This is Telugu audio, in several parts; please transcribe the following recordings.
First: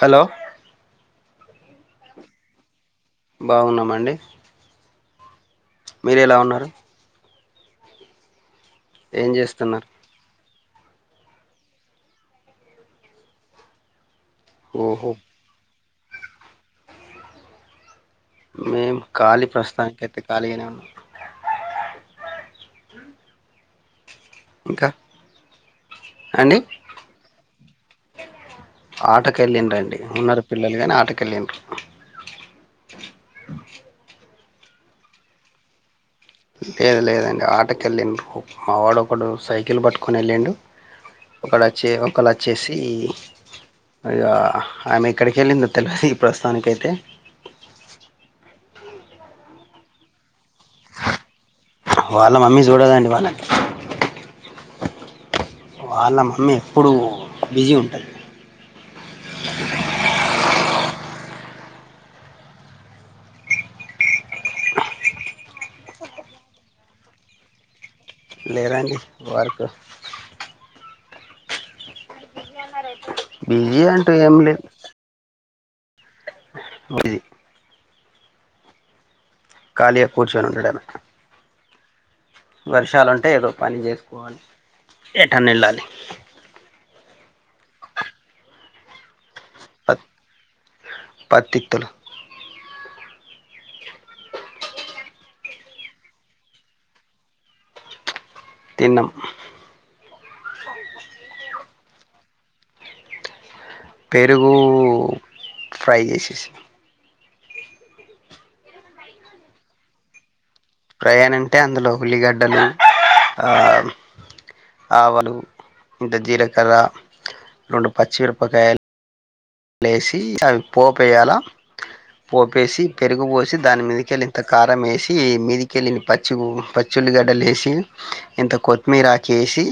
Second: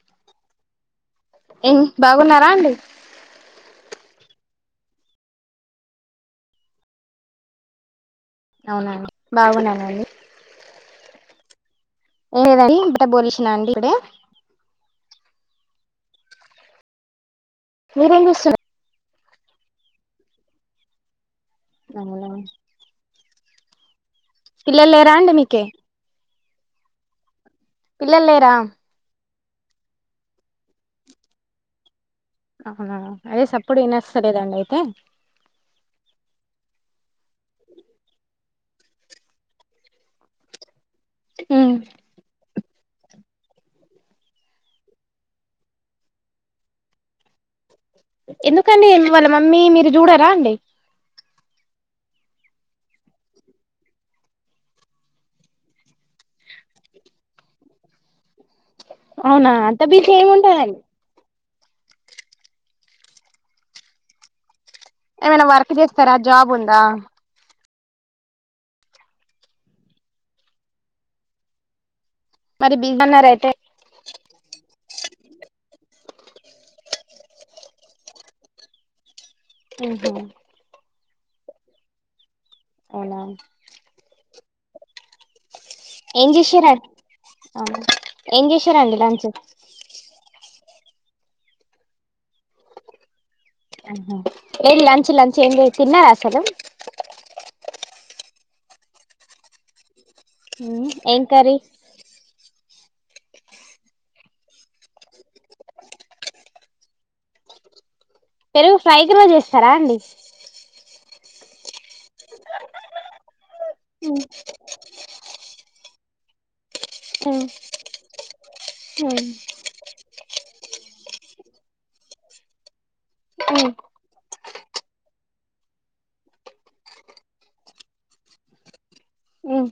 హలో! ఎన్ బాగున్నారా అండి. బాగున్నమండి. మీరెలా ఉన్నారు? అవునా అండి ఏం చేస్తున్నారు బాగున్నానండి. ఏం లేదండి ఇప్పుడే బోలిషిన అండి ఇప్పుడే ఓహో మీరేం చేస్తున్న కాలి ప్రస్తుతానికైతే ఖాళీగనే ఉన్నా నమ్మలేం ఇంకా పిల్లల్ లేరా అండి మీకే అండి పిల్లల్ లేరా కెళ్ళింరండి ఉన్నరు పిల్లలు గని ఆటకెళ్ళింరు. తే లేద్ లేదండి ఆటకెళ్ళింరు. మా వాడ్ ఒకడు సైకిల్ పట్టుకొని ఎళ్ళిండు. ఒకడ్ ఉమ్ అచ్చి ఒకల్ అచ్చేసీ ఆమె ఎక్కడికెళ్ళిందో తెల్వది ప్రస్తుతానికైతే ఎందుకండి వాళ్ళ మమ్మీ మీరు చూడరా అండి. వాళ్ళ మమ్మీ జూడదండి వాళ్ళన్ వాళ్ళ మమ్మీ ఎప్పుడూ బిజీ ఉంటది. అవునా అంత బీసీ ఏముంటదన్ ఏమన్న వర్క్ చేస్తారా జాబ్ ఉందా? లేరండి వర్క్ మరి బీసీ అన్నర్ అయితే బిజీ అంటూ మది కాలీ ఉహు కూర్చుని ఉండడమే వర్షాలు అవునా ఉంటే ఏదో పని చేసుకోవాలి ఎటని వెళ్ళాలి. ఏం చేసార ఏం చేసారాండి లంచ్? పత్తిత్తులు ఆ ఏం లంచ్ లంచ్ ఏమి తిన్నారా అసలు? తిన్నం హ ఏం కరీ? పెరుగు, ఫ్రై చేసేసిన పెరుగు ఫ్రైకి రోజ్ చేస్తారా అండి? ప్రయాణ అంటే అందులో ఉల్లిగడ్డలు ఆ ఉ ఆవును ఇంత జీలకర్ర రెండు పచ్చిమిరపకాయలు అవును లేసి చాన్ పోపేయాల పోపేసి పెరుగుపోసి దాని మీదికెళ్లి ఇంత కారం వేసి మిదికెళ్లిని పచ్చి ఓ పచ్చి చున్నిగడ్డలు వేసి ఇంత కొత్తిమీర ఆక ఏసి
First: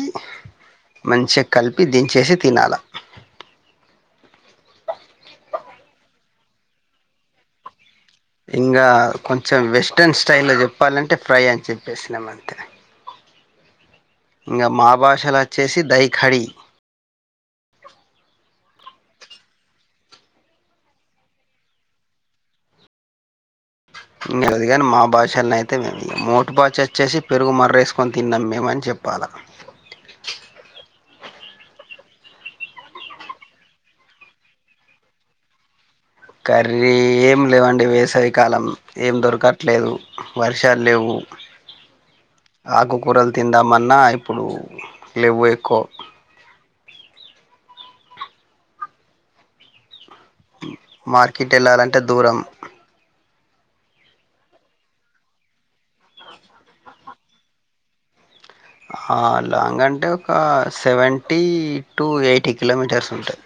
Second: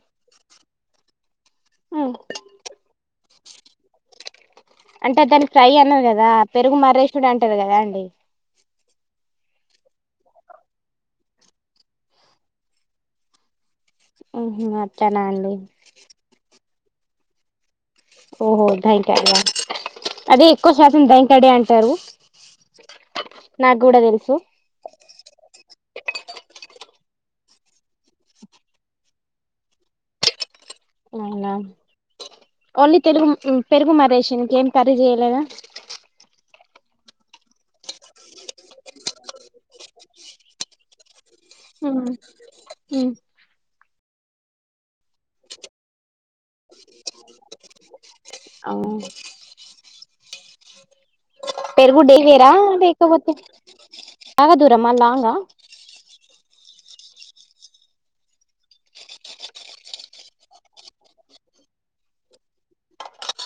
మంచిగా కలిపి దించేసి తినాలి. అంటే దానికి ఫ్రై అన్నది కదా పెరుగు మర్రేసిడు అంటారు కదా అండి. ఇంగా కొంచెం వెస్ట్రన్ స్టైల్లో లో చెప్పాలంటే ఫ్రై అని చెప్పేసినామ అంతే. ఇంగా మా అట్లానా భాషలు అండి వచ్చేసి దైఖడి ఓహో టై కాడ అదే ఎక్కువ శాతం టై కాడే అంటారు. నాకు కూడా తెలుసు నిదిగారు మా భాష ల్లే మొత్తమేది మోటు బాచ వచ్చేసి పెరుగు మర్రేసుకొని తిన్నాం మేమని చెప్పాల. అవునా ఓన్లీ తెరుగు పెరుగు మరేషి కేం కర్రీ చేయలేదా? కర్రీ ఏం లేవండి వేసవి కాలం ఏం దొరకట్లేదు, వర్షాలు లేవు. ఆ ఆకుకూరలు తిందామన్నా ఇప్పుడు లెవ్వు ఎక్కువ. అవ్ మార్ పెరుగుడ్ డైవేరా లేకపో ఆ దూరమా లాంగ హ లాంగ్ అంటే ఒక సెవెంటీ టు ఎయిటీ కిలోమీటర్స్ ఉంటాయి.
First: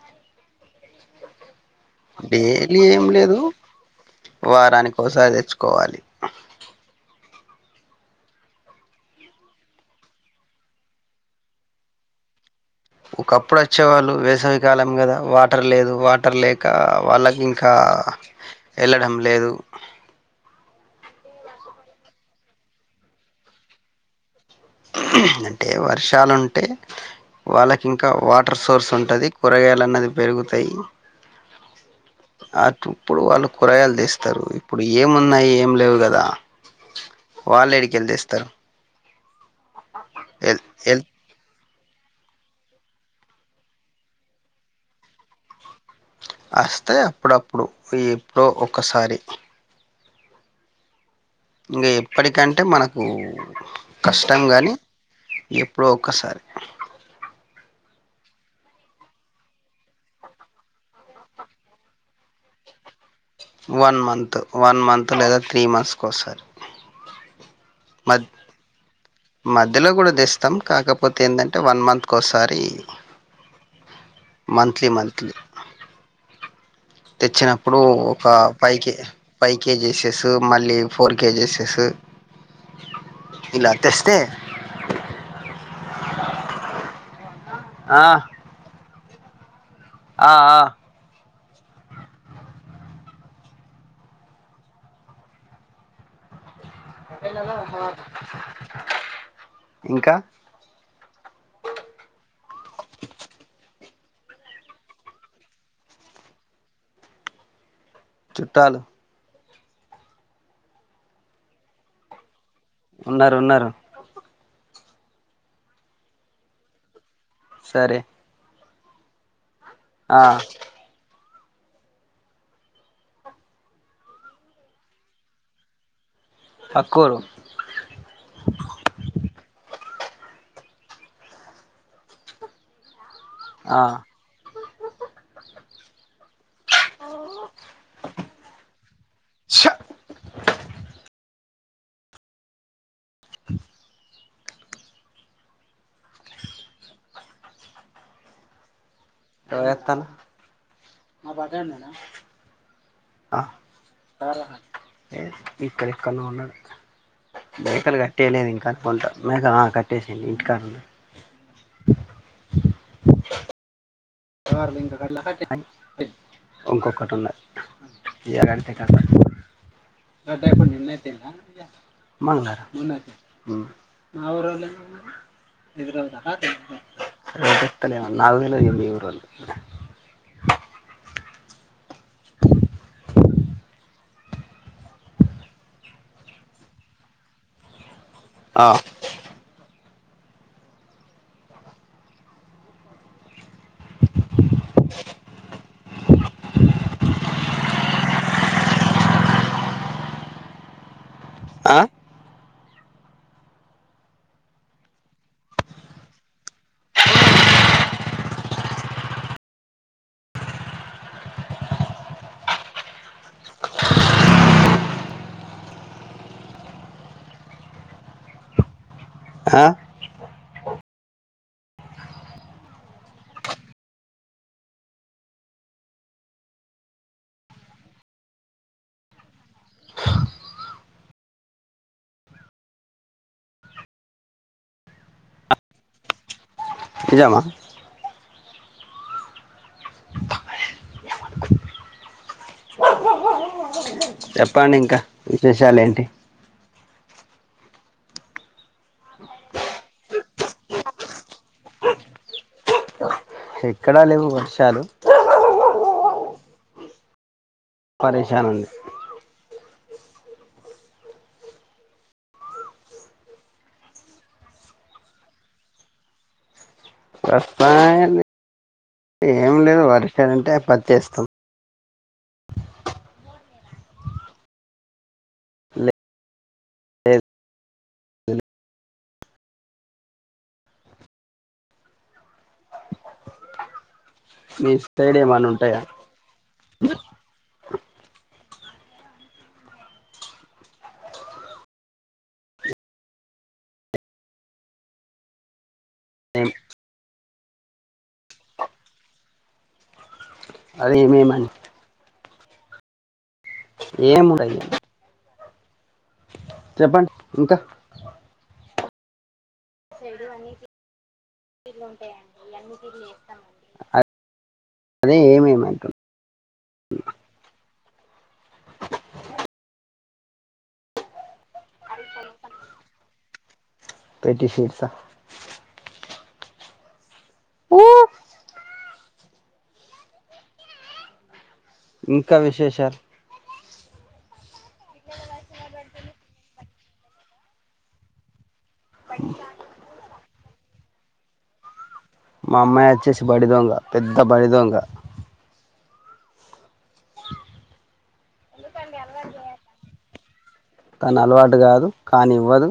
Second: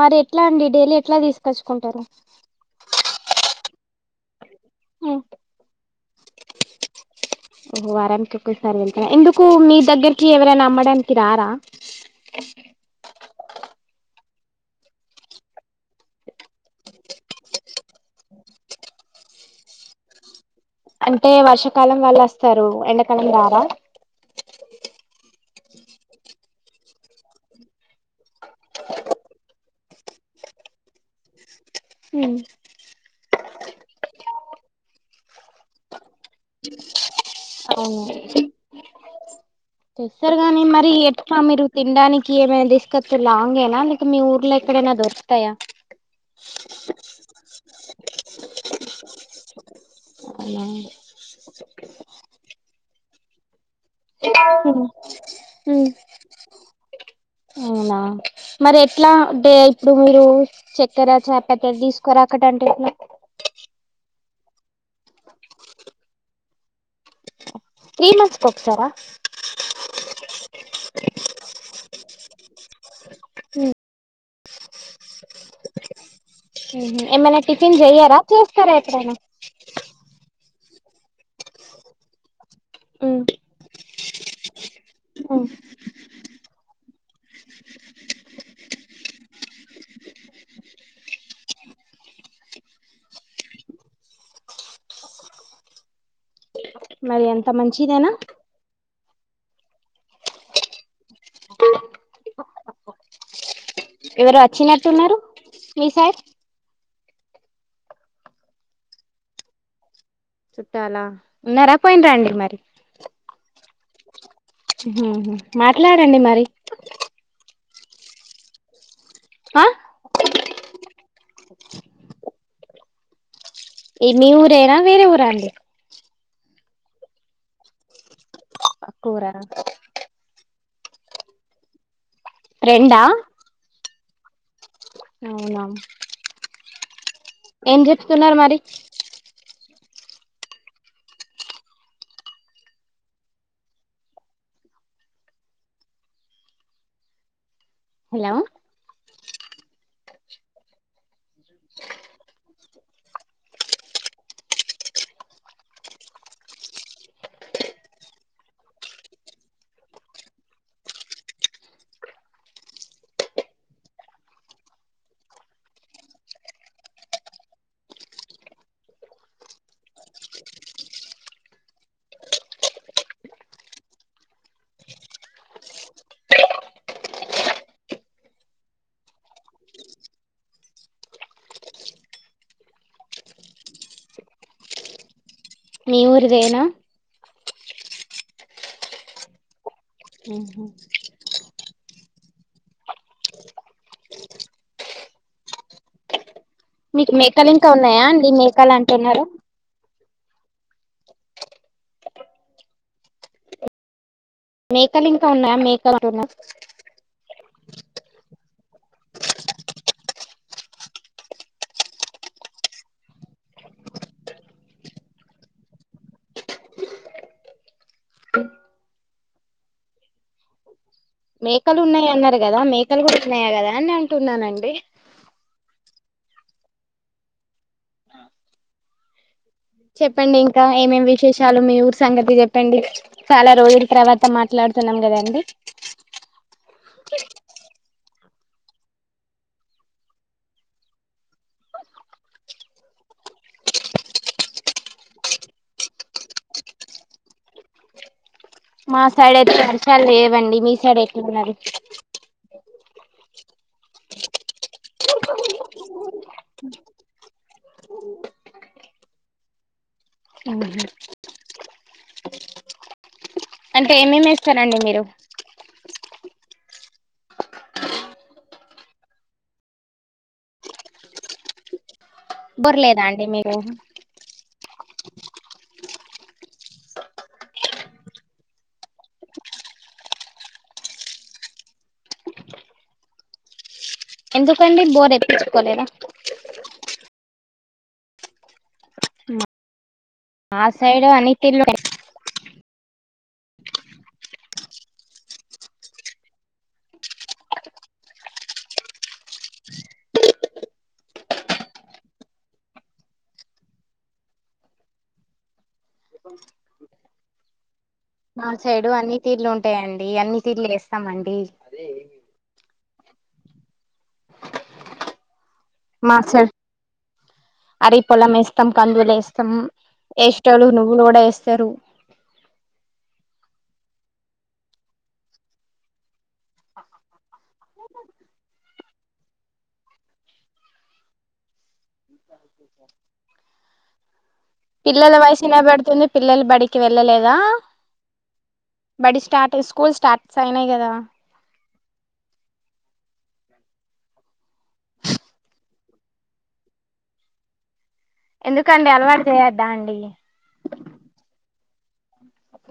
మరి ఎట్లా అండి డైలీ ఎట్లా తీసుకొచ్చు డైలీ ఏం లేదు వారానికి ఓసారి ఏచ్చుకోవాలి. వారానికి ఒక్కసారి వెల్తార ఎందుకు మీ దగ్గరకి ఎవరైనా అమ్మడానికి రారా? అ సరే ఒకప్పుడు వచ్చేవాళ్ళు వేసవికాలం గదా వాటర్ లేదు వాటర్ లేక వాళ్ళకి ఇంకా వెళ్ళడం లేదు అంటే వర్షాకాలం వాళ్ళ వస్తారు. ఎండాకాలం రరా అంటే వర్షాలుంటే వాళ్ళకి ఇంకా వాటర్ సోర్స్ ఉంటుంది కూరగాయలు అన్నది పెరుగుతాయి అ ఇప్పుడు వాళ్ళు కూరగాయలు తీస్తారు ఇప్పుడు ఏమున్నాయి ఏం లేవు కదా వాళ్ళ యాడికి వెళ్లి తెస్తారు చేస్తారు గాని ఎల్ మరి ఎల్ ఎట్ మీరు తినడానికి ఏమైనా తీసుకొచ్చ లాంగేనా లేక మీ ఊర్లో ఎక్కడైనా దొరుకుతాయా వస్తే అప్పుడప్పుడు ఎప్పుడో ఒకసారి అవు ఇంకా ఎప్పటికంటే మనకు కష్టం కానీ ఎప్పుడో ఒక్కసారి అవునా మరి ఎట్లాంటే ఇప్పుడు మీరు చక్కెర చాపత్త తీసుకోరా అక్కడ తాటే వన్ మంత్ వన్ మంత్ లేదా త్రీ మంత్స్ కి ఒకసారి త్రీ మ మంత్స్ కి ఒకసారా మధ్యలో కూడా తెస్తాం కాకపోతే ఏంటంటే వన్ మంత్ కోసారి మంత్లీ మంత్లీ ఏమైనా టిఫిన్ తెచ్చినప్పుడు చెయ్యారా ఒక చేస్తారా పైక ఎప్పుడైనా పై కేజీసే సిక్స మళ్ళీ ఫోర్ కిగిస్ ఇలా తెస్తే ఓ ఆ ఆ ఆ మరి అంత ఎలాల మంచిదేనా ఇంకా ఎవరు వచ్చినట్టున్నారు మీ సైడ్ చుట్టాలు చుట్టాలా ఉన్నారా పోయిన్ రండి మరి ఉన్నారు ఉన్నారు ఉహు మాట్లాడండి మరి సరే ఆ ఆ ఈ మీ ఊరేనా వేరే ఊర అండి పక్కూరు పక్కోరా రెండా ఆ అవునా ఏం చెప్తున్నారు మరి హ హలో ఏం చేస్తున్నావ్ ఆ ఈక్కడక్క ఉన్న మేకలు కట్టేయలేదు ఇంకా అనుకుంటా మేక కట్టేసేయండి ఇంటికా ఇంకొకటి ఉన్నాదీ [unintelligible] నాలుగు రోజులు స్తలే నా [unintelligible] నాలుగువేల ఇరవై మీ ఊరిదేనా. ఆహ్. ఆహ్. మీకు మేకలు ఇంకా ఉన్నాయా అండి మేకాలు అంటున్నారు. ఆహ్. మేకలు ఇంకా ఉన్నాయా మేకలు అంటున్నారు. ఆహ్. మేకలు ఉన్నాయన్నారు కదా మేకలు కూడా ఉన్నాయా కదా అని అంటున్నానండి. చెప్పండి ఇంకా ఏమేం విశేషాలు మీ ఊరు సంగతి చెప్పండి చాలా రోజుల తర్వాత మాట్లాడు. తున్నాం కదా అండి. నిజామా. చెప్పండి ఇంకా విశేషాలు ఏంటి. మా సైడ్ అయితే వర్షాలు లేవండి మీ సైడ్ ఎట్లున్నారు. ఎక్కడా లేవు వర్షాలు. ఛ్. పరేశానండి. అవునా. అంటే ఏమేం వేస్తారండి మీరు. వస్తాయి ఏం లేదు వరి చేను అంటే పత్తి వేస్తాం. బర్లేదా అండి మీరు. లేదు మీ ఎందుకండి బోర్ సైడ్ ఏమైనా ఉంటాయా. ఎప్పించుకోలేదా ఆహ్ మా సైడు అని తీర్ల ఉంట ఏం. అదిమేమని. ఏముంటాయి. చెప్పండి ఇంకా. మా సైడు అన్ని తీర్లు ఉంటాయండి అన్ని తీర్లు చేస్తామండి. అదే ఏమేమి. అంటున్నా మాస్లర్. అదే పొలం వేస్తాం కందులు వేస్తాం ఏష్టోలు నువ్వులు కూడా వేస్తారు. త్రేడ్డి సీట్సా. ఉమ్ ఉమ్. ఇంకా విశేషాలు. పిల్లల వాయిసు వినపడుతుంది పిల్లలు బడికి వెళ్ళలేదా. బడి స్టార్ట్ అయి స్కూల్ స్టార్ట్స్ అయినాయి కదా. మా అమ్మాయి వచ్చేసి బడి దొంగ పెద్ద బడి దొంగ. ఎందుకండి అలవాటు చేయొద్దా అండి. తను అలవాటు కాదు కానీవ్వదు.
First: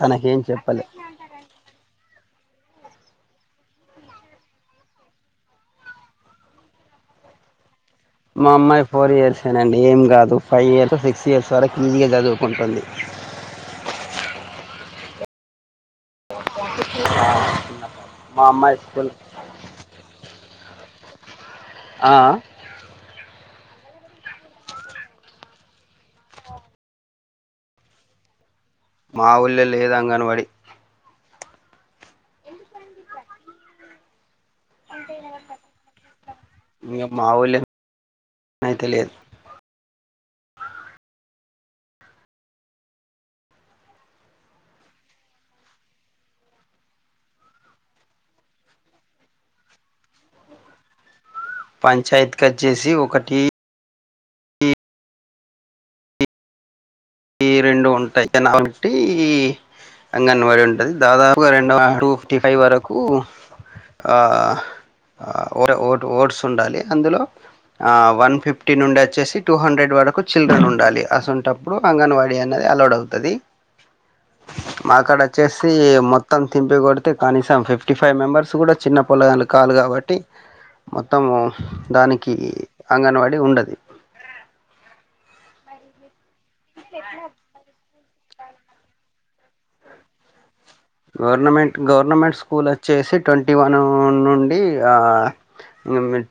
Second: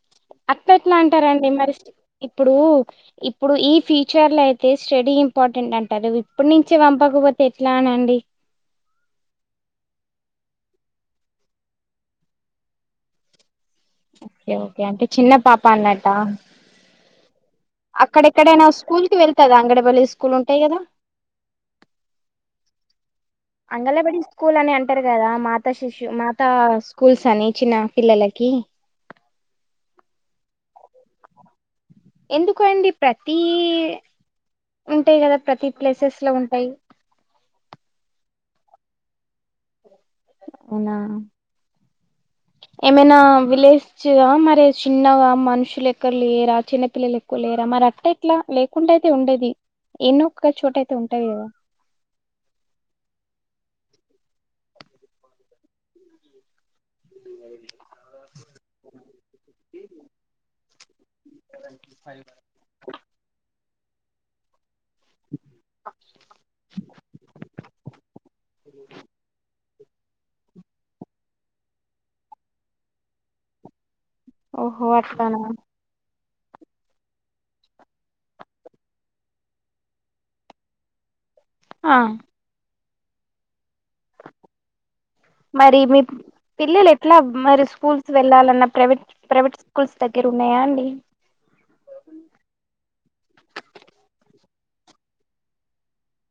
తనకేం అట్లే చెప్పలే ఎట్లా అంటారండి మరి. ఇప్పుడు ఇప్పుడు ఈ ఫ్యూచర్ లో అయితే స్టడీ ఇంపార్టెంట్ అంటారు ఇప్పుడు నుంచే పంపకపోతే ఎట్లా. మా అమ్మాయి ఫోర్ ఇయర్సేనండి ఏం కాదు. ఫైవ్ ఇయర్స్ సిక్స్ ఇయర్స్ వరకు ఈజీగ చదువుకుంటుంది ఓకే ఓకే అంటే చిన్న పాప అన్నట్ట ఇంకా అక్కడెక్కడైనా స్కూల్ కి వెళ్తదా అంగడి బడి స్కూల్ ఉంటాది కదా ఆ అ అంగళ్ళ బడి స్కూల్ అని అంటారు కదా మాతా శిషు మాత స్కూల్స్ స ని చిన్న పిల్లలకి మాఊళ్ళ లేదు అంగన్వాడి ఎందుకండి ప్రతి ఉంటాయి కదా ప్రతి ప్లేసెస్ లో ఉంటాయి కనుక తెలియదు అవునా ఏమైనా విలేజగా మరి చిన్నగా మనుషులు ఎక్కడ లేరా చిన్నపిిల్లలు ఎక్కువ లేరా మరి అట్ల ఎట్లా లేకుండా అయితే ఉండది ఎన్నోక్క చోట అయితే ఉంటాది కద పంచాయత్ కచ్చేసి ఒకటి టి ఈ రెండు ఉంటాయి ఒకటి అంగన్వాడిీ ఉంటది దాదాపుగా రెండవ టూ ఫిఫ్టీ ఫైవ్ వరకు ఆ అ ఒ ఓట్స్ ఉండాలి అందులో ఆ వన్ ఫిఫ్టీ నుండి వచ్చేసి టూ హండ్రెడ్ వరకు చిల్డ్రన్ ఉండాలి అసోంటప్పుడు అంగన్వాడీ అనేది అలౌడ్ అవుతది ఓహో మా అక్కడ అట్లానా వచ్చేసి మొత్ త్తం తింపి కొడితే కనీసం ఫిఫ్టీ ఫైవ్ మెంబర్స్ కూడా చిన్న పొళ్ళగండు కాదు కాబట్టి మొత్ మొత్తము ఆ దానికి అంగన్వాడీ ఉండది మరి మీ పిల్లలు ఎట్లా మరి స్కూల్ వెళ్లాలన్న ప్రైవేట్ ప్రైవేట్ స్కూల్స్ దగ్గర ఉన్నాయా అండి గవర్నమెంట్ గవర్నమెంట్ స్కూల్ వచ్చేసి ట్వంటీ వన్ నుండి అ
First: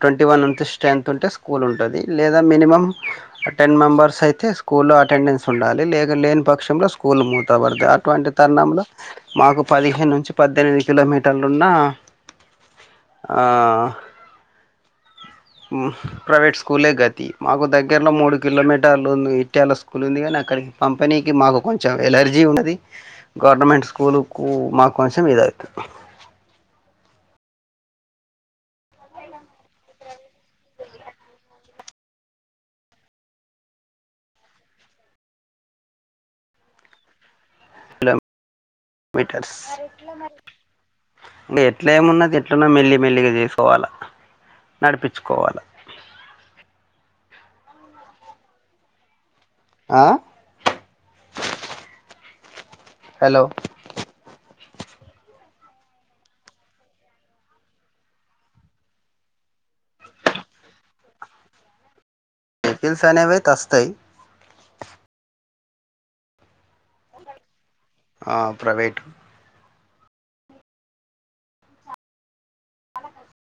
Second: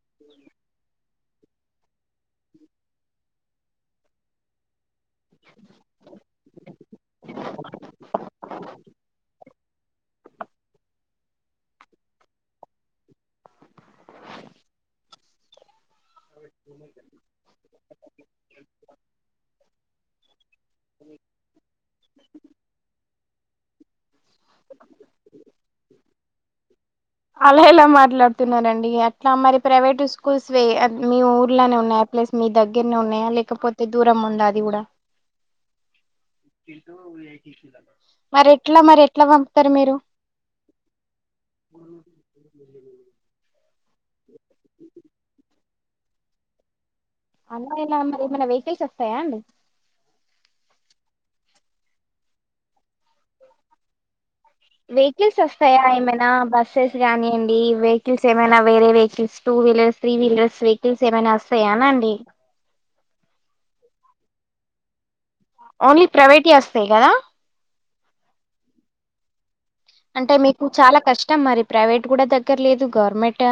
ట్వంటీ వన్ ఉంటే స్ట్రెంతత్ ఉంటే స్కూల్ ఉంటది లేదా మినిమం టెన్ మెంబర్స్ అయి తే స్కూల్లో అటెండెన్స్ ఉండాలి లేక లేని పక్షంలో స్కూల్ మూతబడుతయి అటువంటి తరుణంలో మాకు పదిహేను నుంచి పద్దెనిమిది కిలోమీటర్లున్న అ ప్రైవేట్ స్కూలే గతి మాకు దగ్గరలో మూడు కిలోమీటర్లు ఉంది ఇట్ట్యాల స్కూల్ ఉంది కానీ అక్కడికి కంపెనీకి మాకు కొంచెం ఎలర్జీ ఉన్నది గవర్నమెంట్ స్కూలుకు మాకు కొంచెమే అద్ [inaudible] అలా ఇలా మాట్లాడుతున్నారండి అట్లా మరి ప్రైవేటు స్కూల్స్ వే మీ ఊర్లనే ఉన్నాయ ప్లస్ మీ దగ్గర్నే ఉన్నాయా లేకపోతే దూరం ఉంద అది కూడా క మరి ఎట్లా మరి ఎట్లా మీటర్స్ పంపుతారు మీరు ఇట్లా ఏమున్నది ఎట్లనో మెల్లి మెల్లిగా చేసుకోవాల నడిపించుకోవాల అలా ఎలా మరి ఎమైనా వెహికిల్స్ వస్తాయా అండి ఆ హలో వెహికల్స్ వస్తాయా ఏమైనా బస్సెస్ కానీవ్వండి వెహికల్స్ ఏమైనా వేరే vehicles two wheelers three wheelers vehicles ఏమైనా వస్తాయాన అండి వెకిల్స్ అనేవైతే అస్తయి ఓన్లీ ప్రైవేట్ ఏ వస్తాయి కదా ఆ ప్రైవేట్ అంటే మీకు చాలా కష్టం మరి ప్రైవేట్ కూడా దగ్గర లేదు గవర్నమెంట్